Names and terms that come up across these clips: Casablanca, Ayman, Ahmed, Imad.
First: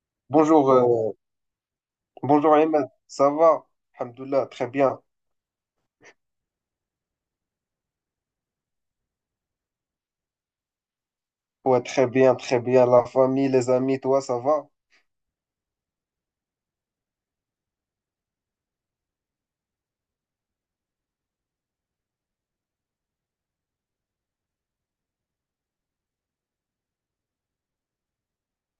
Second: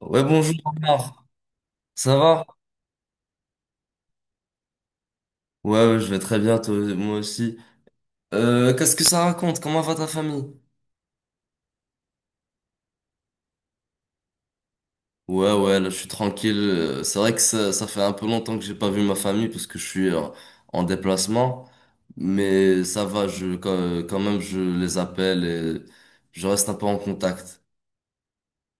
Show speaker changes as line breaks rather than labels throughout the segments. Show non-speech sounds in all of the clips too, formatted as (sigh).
Ouais, bonjour
Bonjour,
Omar. Ça va?
bonjour Ayman, ça va? Alhamdoulilah, très bien.
Ouais, ouais, je vais très bien, toi, moi aussi. Qu'est-ce que ça raconte? Comment va ta famille?
Ouais, très bien, très bien. La famille, les amis, toi, ça va?
Ouais, ouais, là, je suis tranquille. C'est vrai que ça fait un peu longtemps que j'ai pas vu ma famille parce que je suis en déplacement. Mais ça va, je, quand même, je les appelle et je reste un peu en contact.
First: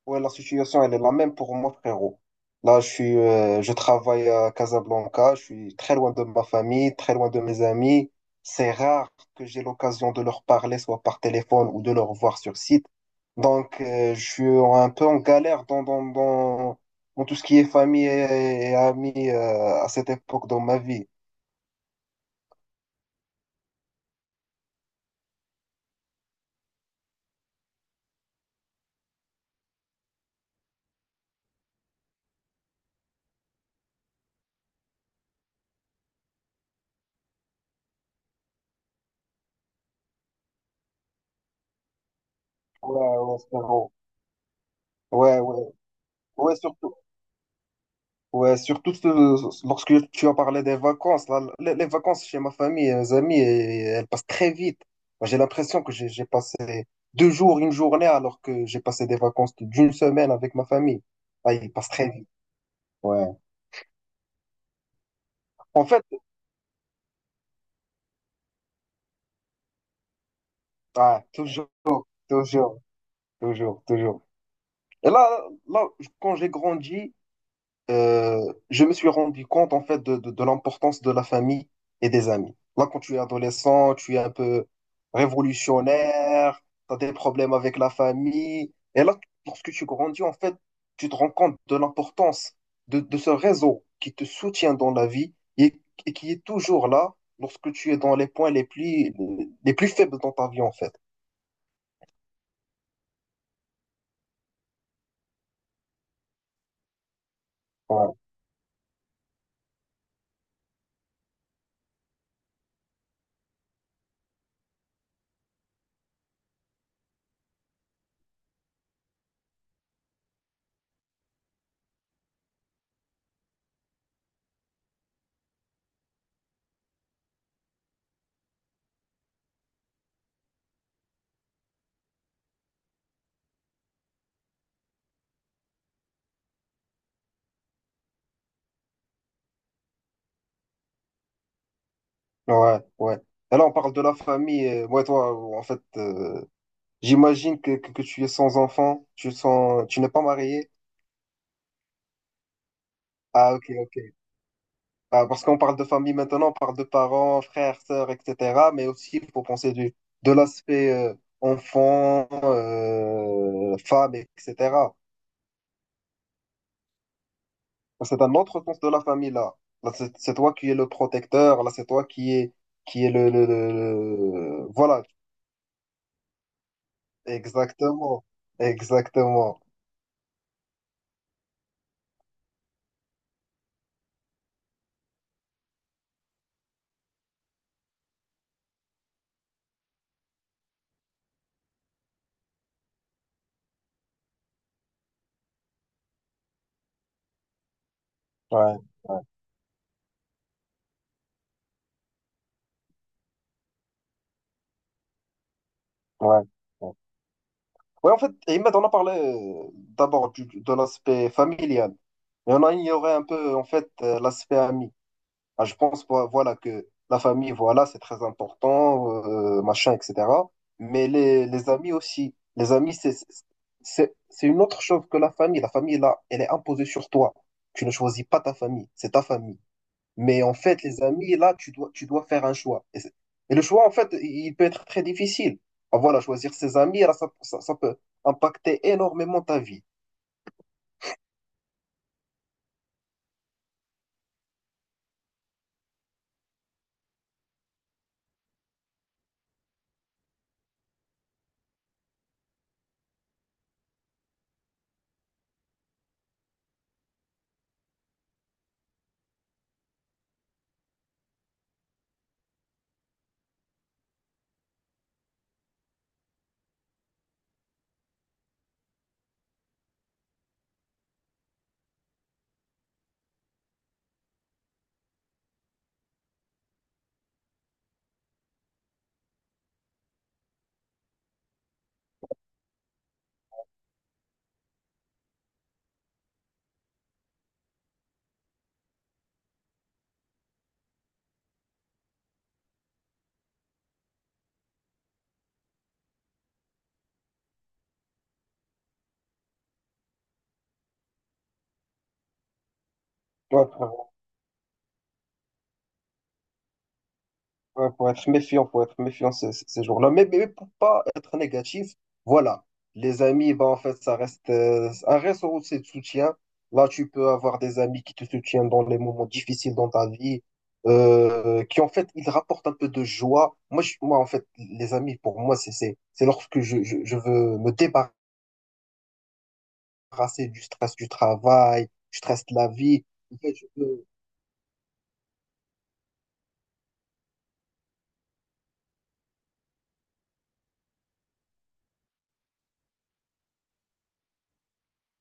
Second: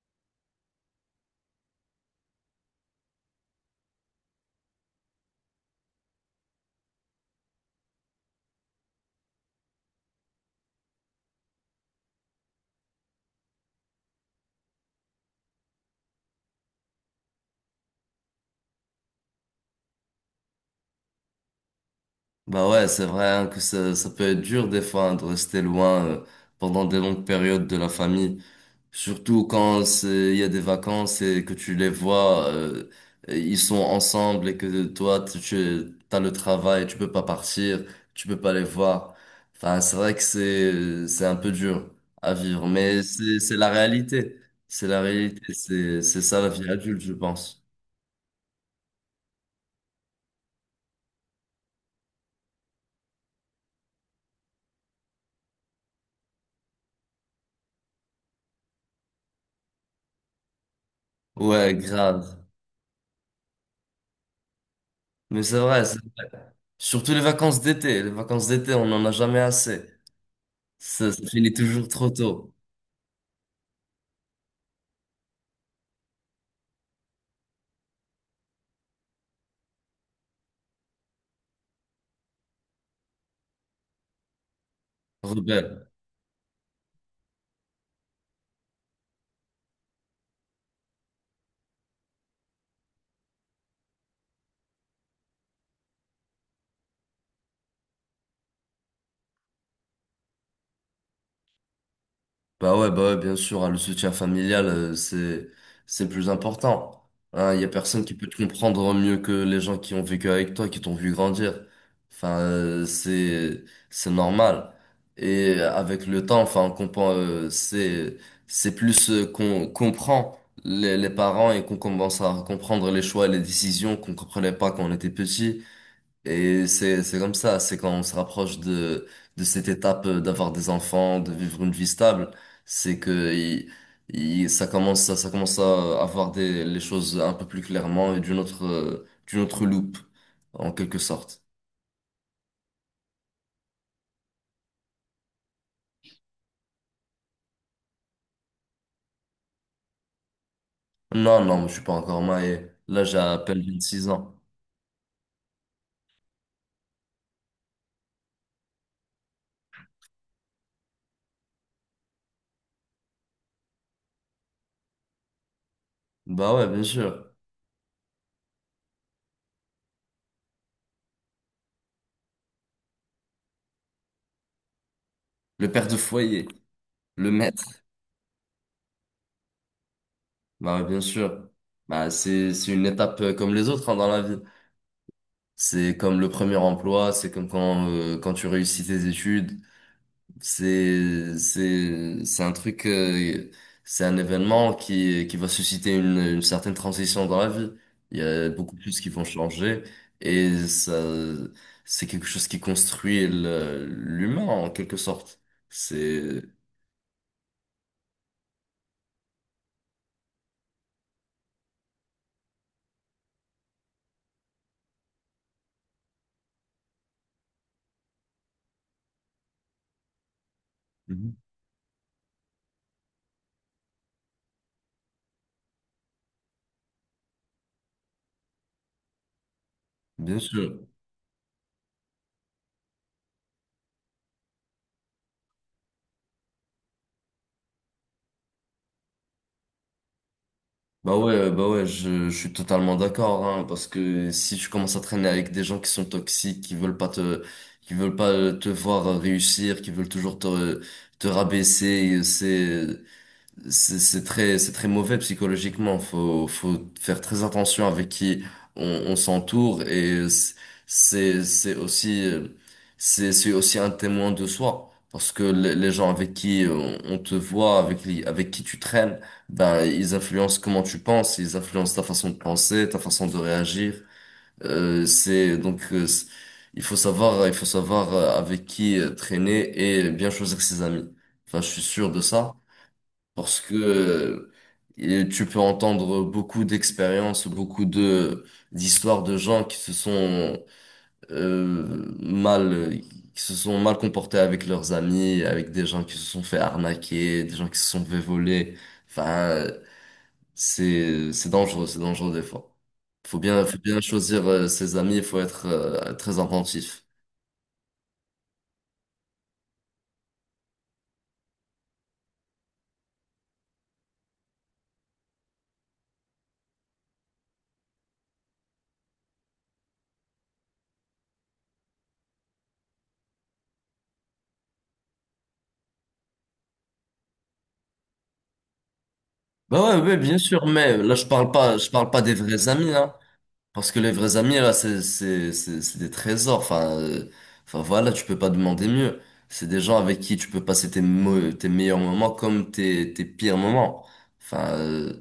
Ouais, la situation, elle est la même pour moi, frérot. Là, je travaille à Casablanca, je suis très loin de ma famille, très loin de mes amis. C'est rare que j'ai l'occasion de leur parler, soit par téléphone ou de leur voir sur site. Donc, je suis un peu en galère dans tout ce qui est famille et amis, à cette époque dans ma vie.
Bah ouais, c'est vrai hein, que ça peut être dur des fois hein, de rester loin pendant des longues périodes de la famille. Surtout quand il y a des vacances et que tu les vois, et ils sont ensemble et que toi, tu as le travail, tu peux pas partir, tu peux pas les voir. Enfin, c'est vrai que c'est un peu dur à vivre, mais
Ouais, ouais,
c'est la
frérot.
réalité. C'est la
Ouais,
réalité.
ouais,
C'est ça la
ouais,
vie
surtout,
adulte, je pense.
ouais, lorsque tu as parlé des vacances, là, les vacances chez ma famille et mes amis, elles passent très vite. Moi, j'ai l'impression que j'ai passé deux jours, une journée, alors que j'ai passé des vacances d'une semaine avec ma famille. Ah,
Ouais,
ils passent très vite.
grave.
Ouais.
Mais c'est vrai,
En fait,
surtout les vacances d'été. Les vacances d'été, on n'en a jamais assez. Ça,
ah,
ça finit
toujours,
toujours trop tôt.
toujours, toujours, toujours. Et là, quand j'ai grandi, je me suis rendu compte en fait de l'importance de la famille et des amis. Là, quand tu es adolescent, tu es un peu
Rebelle.
révolutionnaire, tu as des problèmes avec la famille. Et là, lorsque tu grandis, en fait, tu te rends compte de l'importance de ce réseau qui te soutient dans la vie et qui est toujours là lorsque tu es dans les points les plus faibles dans ta vie, en fait.
Bah ouais, bien sûr, hein, le soutien familial, c'est plus important. Hein, il y a personne qui
Ouais,
peut te comprendre mieux que les gens qui ont vécu avec toi, qui t'ont vu grandir. Enfin, c'est normal. Et avec le temps, enfin, on comprend, c'est plus qu'on comprend les parents et qu'on commence à comprendre les choix et les décisions qu'on comprenait pas quand on était petit. Et c'est comme ça, c'est quand on se rapproche de cette étape d'avoir des enfants, de vivre une vie stable, c'est que ça commence, ça commence à avoir des, les choses un peu plus clairement et d'une autre loupe, en quelque sorte.
ouais, ouais. Et là, on parle de la famille. Et moi, toi, en fait, j'imagine que tu es sans enfant, tu n'es pas marié.
Non, non, je suis pas encore marié. Là, j'ai à
Ah,
peine
ok,
26
ok.
ans.
Ah, parce qu'on parle de famille maintenant, on parle de parents, frères, sœurs, etc. Mais aussi, il faut penser de l'aspect enfant, femme, etc.
Bah ouais, bien sûr.
C'est un autre sens de la famille, là. Là, c'est toi qui es le protecteur, là, c'est toi qui es, qui est voilà,
Le père de foyer, le maître.
exactement. Exactement.
Bah ouais, bien sûr. Bah c'est une étape comme les autres, hein, dans la vie. C'est comme le premier emploi, c'est comme quand, quand tu réussis tes études. C'est un truc, c'est un événement qui va susciter une certaine transition dans la vie. Il y a beaucoup
Ouais,
de choses qui
ouais,
vont changer et ça, c'est quelque chose qui construit l'humain en quelque sorte.
ouais.
C'est,
Ouais. Oui, en fait, Imad, on a parlé d'abord de l'aspect familial, mais on a ignoré un peu, en fait, l'aspect ami. Ah, je pense, voilà, que la famille, voilà, c'est très important, machin, etc. Mais
mhm,
les amis aussi. Les amis, c'est une autre chose que la famille. La famille, là, elle est imposée sur toi. Tu ne choisis pas ta famille, c'est ta famille.
bien
Mais en
sûr.
fait, les amis, là, tu dois faire un choix. Et le choix, en fait, il peut être très difficile. Ah, voilà, choisir ses amis, là, ça peut impacter énormément ta vie.
Bah ouais, je suis totalement d'accord, hein, parce que si tu commences à traîner avec des gens qui sont toxiques, qui veulent pas te voir réussir, qui veulent toujours te, te rabaisser, c'est c'est très mauvais psychologiquement. Faut faire très attention avec qui on s'entoure et c'est c'est aussi, c'est aussi un témoin de soi. Parce que les gens avec qui on te voit, avec qui tu traînes, ben, ils influencent comment tu penses, ils influencent ta façon de penser, ta façon de réagir. Euh, c'est, donc, euh, c'est- il faut savoir, il faut savoir avec qui traîner et bien choisir ses amis. Enfin, je suis sûr de ça parce que tu peux entendre beaucoup d'expériences, beaucoup de d'histoires de gens qui se sont mal qui se sont mal comportés avec leurs amis, avec des gens qui se sont fait arnaquer, des gens qui se sont fait voler. Enfin, c'est dangereux, c'est dangereux des fois.
Tu vois,
Faut bien choisir ses amis, il faut être très attentif.
ouais, faut être méfiant ces jours-là. Mais pour pas être négatif, voilà. Les amis, bah, en fait, ça reste un réseau aussi de soutien. Là, tu peux avoir des amis qui te soutiennent dans les moments difficiles dans ta vie, qui, en fait, ils rapportent un peu de joie. Moi, moi, en fait, les amis, pour moi, c'est lorsque je veux me débarrasser
Bah ouais, ouais, bien
du
sûr, mais
stress du
là
travail,
je parle
du
pas des
stress de la
vrais amis,
vie.
hein.
En fait,
Parce que les vrais amis, là, c'est des trésors. Enfin, voilà, tu peux pas demander mieux. C'est des gens avec qui tu peux passer tes meilleurs moments comme tes pires moments. Enfin, euh,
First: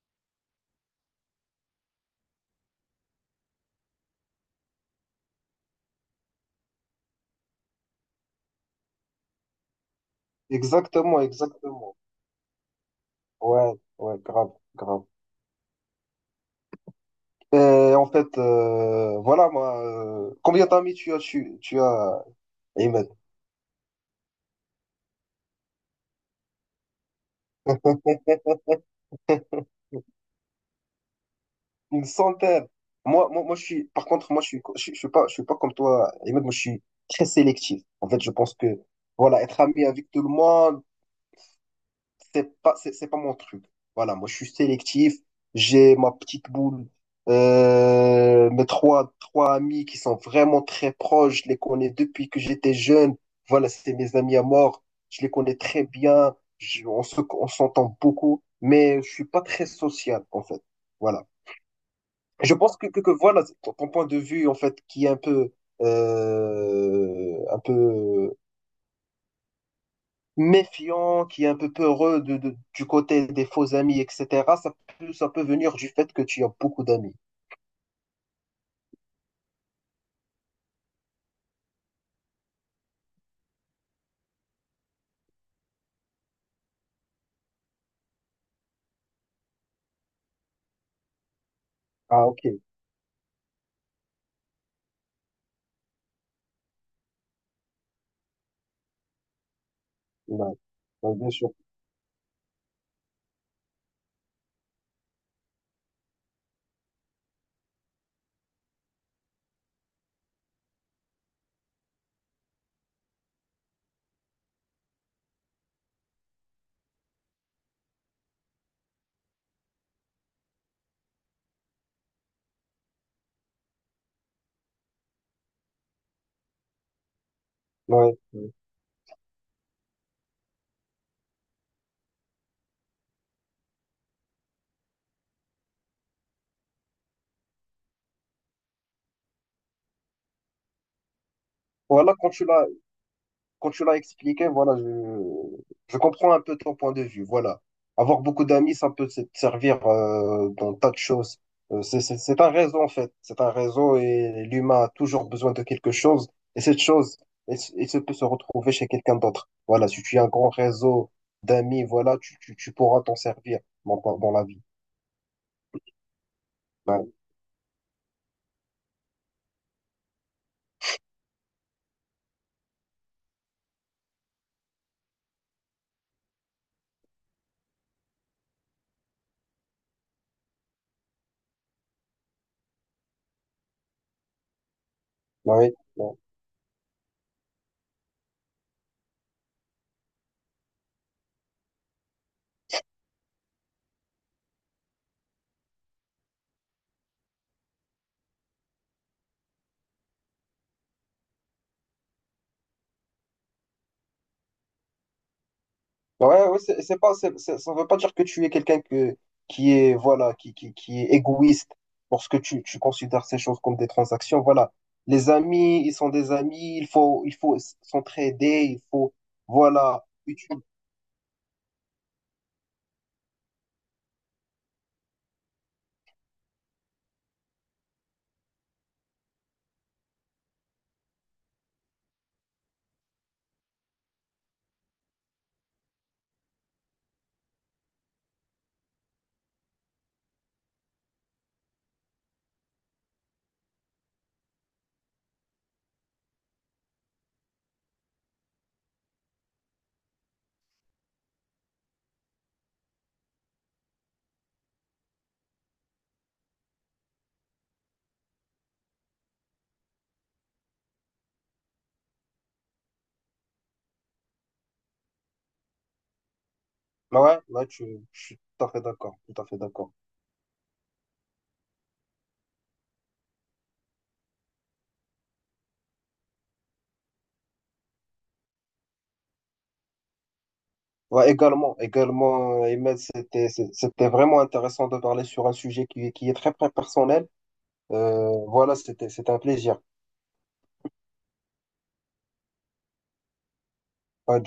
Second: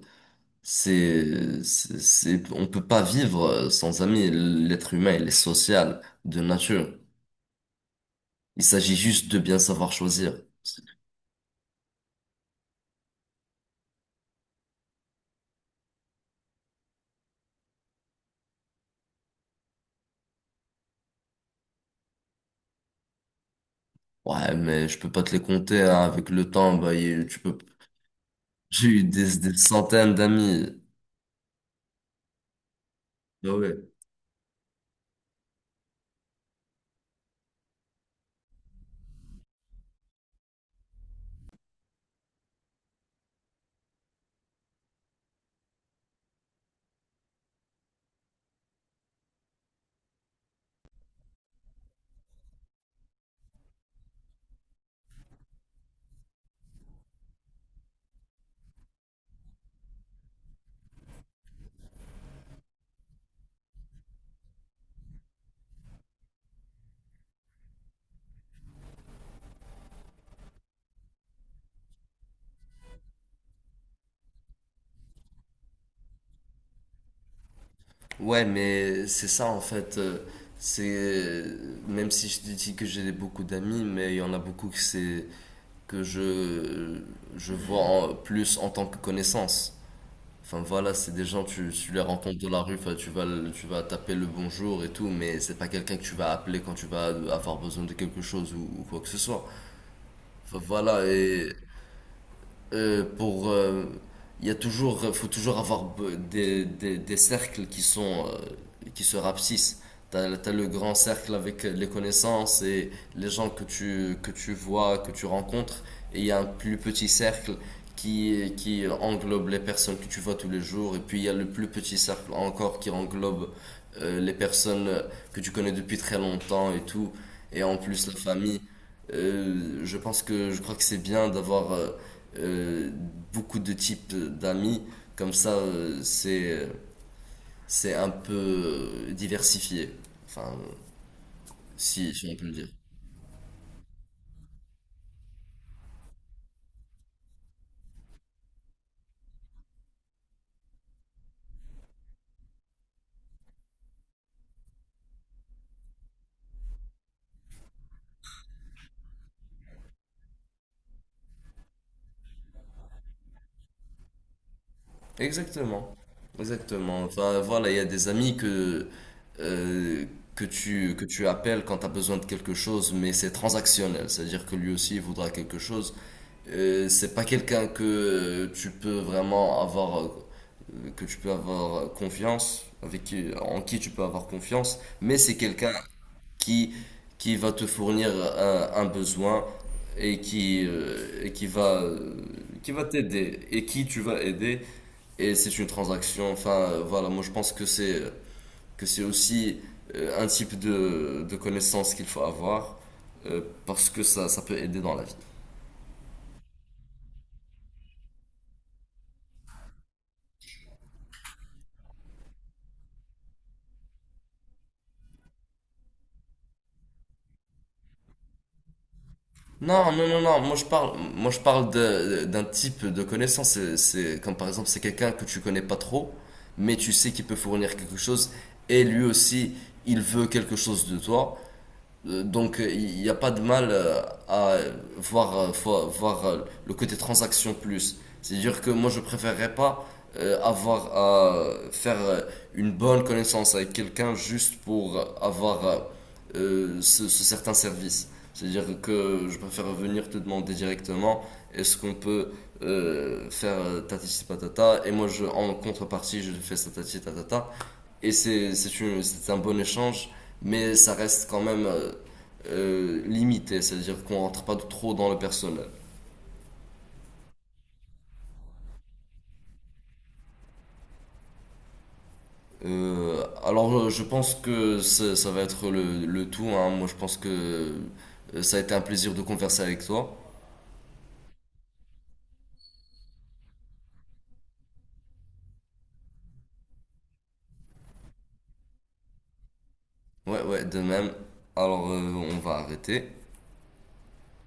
c'est, c'est, c'est- on peut pas vivre sans amis. L'être humain, il est social de nature. Il s'agit juste de bien savoir choisir.
Exactement, exactement. Ouais, ouais, grave, grave. Et en fait, voilà, moi, combien d'amis tu as, tu as, Ahmed?
Ouais, mais je peux pas te les compter, hein. Avec le temps, bah, j'ai eu des
(laughs)
centaines d'amis.
Une centaine. Moi, moi,
Ah
moi,
ouais.
par contre, moi, je suis pas comme toi, Ahmed, moi, je suis très sélectif. En fait, je pense que, voilà, être ami avec tout le monde, c'est pas mon truc. Voilà, moi, je suis sélectif. J'ai ma petite boule. Mes trois amis qui sont vraiment très proches. Je les connais depuis que j'étais jeune. Voilà, c'est mes amis à mort. Je les connais très bien. On s'entend beaucoup. Mais je suis pas très social, en fait. Voilà. Je pense que voilà, ton point de vue, en fait, qui est un peu méfiant, qui est un peu peureux du côté des faux amis, etc., ça ça peut venir du fait que tu as beaucoup d'amis.
Ouais, mais c'est ça en fait. C'est Même si je te dis que j'ai beaucoup d'amis, mais il y en a beaucoup que c'est que je vois plus en tant que connaissance. Enfin voilà, c'est des gens tu les
Ah,
rencontres de
ok.
la rue, enfin, tu vas taper le bonjour et tout, mais c'est pas quelqu'un que tu vas appeler quand tu vas avoir besoin de quelque chose ou quoi que ce soit.
Ouais.
Enfin, voilà
Ouais, bien sûr.
et pour il y a toujours faut toujours avoir des cercles qui sont qui se rapsissent t'as le grand cercle avec les connaissances et les gens que tu vois que tu rencontres et il y a un plus petit cercle qui englobe les personnes que tu vois tous les jours et puis il y a le plus petit cercle encore qui englobe les personnes que tu connais depuis très longtemps et tout et en plus la
Ouais. Ouais.
famille. Je crois que c'est bien d'avoir euh, beaucoup de types d'amis. Comme ça, c'est un peu diversifié. Enfin,
Voilà,
si on peut le dire.
quand tu l'as expliqué, voilà, je comprends un peu ton point de vue. Voilà. Avoir beaucoup d'amis, ça peut te servir dans tas de choses. C'est un réseau, en fait. C'est un réseau et l'humain a toujours besoin de quelque chose. Et cette chose, elle se peut se retrouver chez quelqu'un d'autre. Voilà, si tu as un grand réseau d'amis, voilà, tu pourras t'en servir dans la vie.
Exactement. Exactement.
Ouais.
Enfin, voilà, il y a des amis euh, que tu appelles quand tu as besoin de quelque chose, mais c'est transactionnel. C'est-à-dire que lui aussi, il voudra quelque chose. C'est pas quelqu'un que tu peux vraiment avoir, que tu peux avoir confiance, avec qui, en qui tu peux avoir confiance, mais c'est quelqu'un
Ouais.
qui, qui va te fournir un besoin et qui va t'aider et qui tu vas aider. Et c'est une transaction. Enfin, voilà, moi je pense que c'est aussi un type de connaissance qu'il faut avoir euh, parce que ça peut aider dans la vie.
Ouais, ouais, c'est pas, c'est- ça ne veut pas dire que tu es quelqu'un qui est, voilà, qui est égoïste lorsque tu considères ces choses comme des transactions. Voilà. Les amis, ils sont des amis, s'entraider, il faut,
Non,
voilà.
non, non, non, moi je parle d'un type de connaissance. Comme par exemple, c'est quelqu'un que tu connais pas trop, mais tu sais qu'il peut fournir quelque chose et lui aussi, il veut quelque chose de toi. Donc il n'y a pas de mal à voir, le côté transaction plus. C'est-à-dire que moi je préférerais pas avoir à faire une bonne connaissance avec quelqu'un juste pour avoir ce certain service. C'est-à-dire que je préfère venir te demander directement est-ce qu'on peut faire tatati patata et moi je, en contrepartie je fais ça tatati tatata et c'est un bon échange mais ça reste quand même limité, c'est-à-dire qu'on rentre pas trop dans le personnel.
Ouais, ouais, je suis tout à fait d'accord, tout à fait d'accord.
Alors je pense que ça ça va être le tout, hein. Moi je pense que ça a été un plaisir de converser avec toi.
Ouais, également, également, Ahmed, c'était vraiment intéressant de parler sur un sujet qui est très, très personnel. Voilà, c'était un plaisir.
Ouais, ouais, de même. Alors on va arrêter.
Ouais,